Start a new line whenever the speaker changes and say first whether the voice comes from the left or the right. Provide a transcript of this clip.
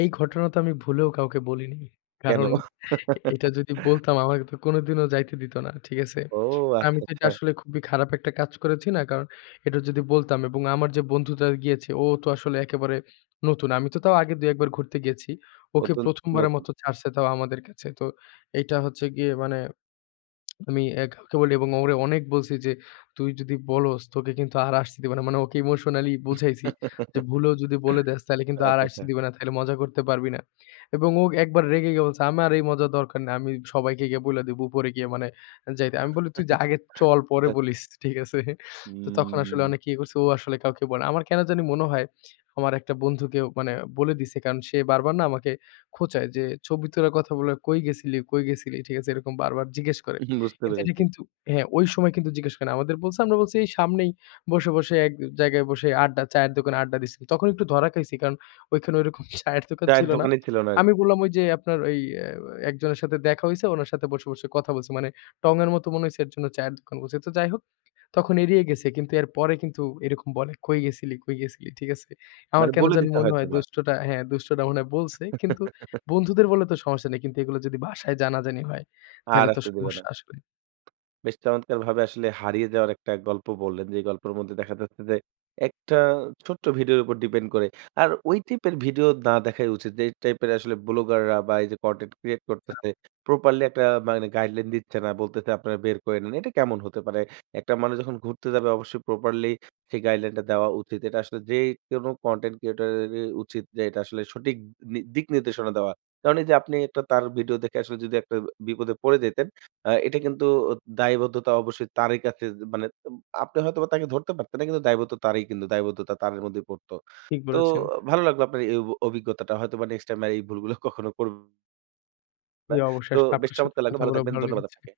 left: এই ঘটনা তো আমি ভুলেও কাউকে বলিনি।
right: কেন?
left: কারণ এটা যদি বলতাম আমাকে তো কোনদিনও যাইতে দিত না। ঠিক আছে?
right: ও!
left: আমি
right: আচ্ছা,
left: তো এটা
right: আচ্ছা।
left: আসলে খুবই খারাপ একটা কাজ করেছি না? কারণ এটা যদি বলতাম এবং আমার যে বন্ধুটা গিয়েছে ও তো আসলে একেবারে নতুন। আমি তো তাও আগে ২-১ বার ঘুরতে গিয়েছি। ওকে
right: অতুন
left: ১ম বারের
right: নতুন।
left: মতো ছাড়ছে তাও আমাদের কাছে। তো এইটা হচ্ছে গিয়ে মানে আমি অ্যা কাউকে বলি এবং ওরে অনেক বলছি যে, "তুই যদি বলস তোকে কিন্তু আর আসতে দিবে না।" মানে ওকে emotionally বুঝাইছি
right: আচ্ছা,
left: যে "ভুলও যদি বলে দেস তাইলে কিন্তু আর আসতে
right: আচ্ছা।
left: দিবে না।" তাইলে মজা করতে পারবি না এবং ও একবার রেগে গিয়ে বলছে "আমার এই মজার দরকার নেই। আমি সবাইকে গিয়া বইলা দিবো, উপরে গিয়ে মানে যাই।" আমি বলি, "তুই যা আগে চল পরে
right: আচ্ছা, আচ্ছা।
left: বলিস।" ঠিক আছে? তো তখন আসলে
right: উম
left: অনেক ইয়ে করছে ও আসলে কাউকে বলে না। আমার কেন জানি মনে হয়, আমার একটা বন্ধুকে ও মানে বলে দিছে কারণ সে বারবার না আমাকে খোঁচায়, যে "ছবি তোলার কথা বলে কই গেছিলি, কই গেছিলি।" ঠিক আছে? এরকম বারবার জিজ্ঞেস করে।
right: উহু। বুঝতে
left: কিন্তু এটা
right: পেরেছি।
left: কিন্তু হ্যাঁ, ঐ সময় কিন্তু জিজ্ঞেস করে না। আমাদের বলছে, আমরা বলছি, এই "সামনেই বসে, বসে এক জায়গায় বসে আড্ডা চায়ের দোকানে আড্ডা দিছি।" তখন একটু ধরা খাইছি কারণ ঐখানে ওরকম চায়ের দোকান
right: চায়ের
left: ছিল না।
right: দোকানই ছিল না আরকি।
left: আমি বললাম, "ওই যে আপনার ওই অ্যা একজনের সাথে দেখা হইছে, উনার সাথে বসে, বসে কথা বলছি।" মানে টঙের মতো মনে হইছে এর জন্য চায়ের দোকান বলছি। অ্যা তো যাই হোক, তখন এড়িয়ে গেছে। কিন্তু এর পরে কিন্তু এরকম বলে, "কই গেছিলি? কই গেছিলি?" ঠিক আছে? আমার
right: মানে
left: কেন
right: বলে
left: জানি
right: দিতো
left: মনে হয়
right: হয়তোবা।
left: দুষ্টটা হ্যাঁ, দুষ্টটা মনে হয় বলছে। কিন্তু বন্ধুদের বললে তো সমস্যা নাই। কিন্তু এগুলো যদি বাসায় জানাজানি হয়,
right: আর
left: তাইলে তো
right: আসতে দেবে না।
left: সমস্যা আসবে।
right: বেশ চমৎকারভাবে আসলে হারিয়ে যাওয়ার একটা গল্প বললেন। যেই গল্পের মধ্যে দেখা যাচ্ছে যে একটা ছোট্ট ভিডিওর উপর ডিপেন্ড করে। আর ওই টাইপের ভিডিও না দেখাই উচিত। যে টাইপের আসলে ব্লগার বা এই যে কনটেন্ট ক্রিয়েট করতেছে প্রপারলি একটা মানে গাইডলাইন দিচ্ছে না। বলতেছে আপনারা বের করে নেন। এটা কেমন হতে পারে। একটা মানুষ যখন ঘুরতে যাবে অবশ্যই প্রপারলি সেই guideline টা দেওয়া উচিত। এটা আসলে যে কোন কনটেন্ট ক্রিয়েটরই উচিত যে এটা আসলে সঠিক নি দিক নির্দেশনা দেওয়া। কারণ এইযে আপনি তার ভিডিও দেখে আসলে যদি একটা বিপদে পড়ে যেতেন, আ এটা কিন্তু দায়বদ্ধতা অবশ্যই তারই কাছে যে মানে তুম আপনি হয়তোবা তাকে ধরতে পারতেন না। কিন্তু দায়বদ্ধ তারই কিন্তু দায়বদ্ধতা তারের মধ্যে পড়তো।
left: ঠিক
right: তো
left: বলেছেন।
right: ভালো লাগলো আপনার এই অ অভিজ্ঞতাটা হয়তোবা নেক্সট টাইম আর ভুলগুলা কখনো কর না
left: জি, অবশ্যই।
right: তো
left: আসলে
right: বেশ
left: আপনার সাথে
right: চমৎকার লাগলো!
left: কথা
right: ভালো
left: বলেও
right: থাকবেন।
left: ভালো
right: ধন্যবাদ
left: লেগেছে।
right: আপনাকে।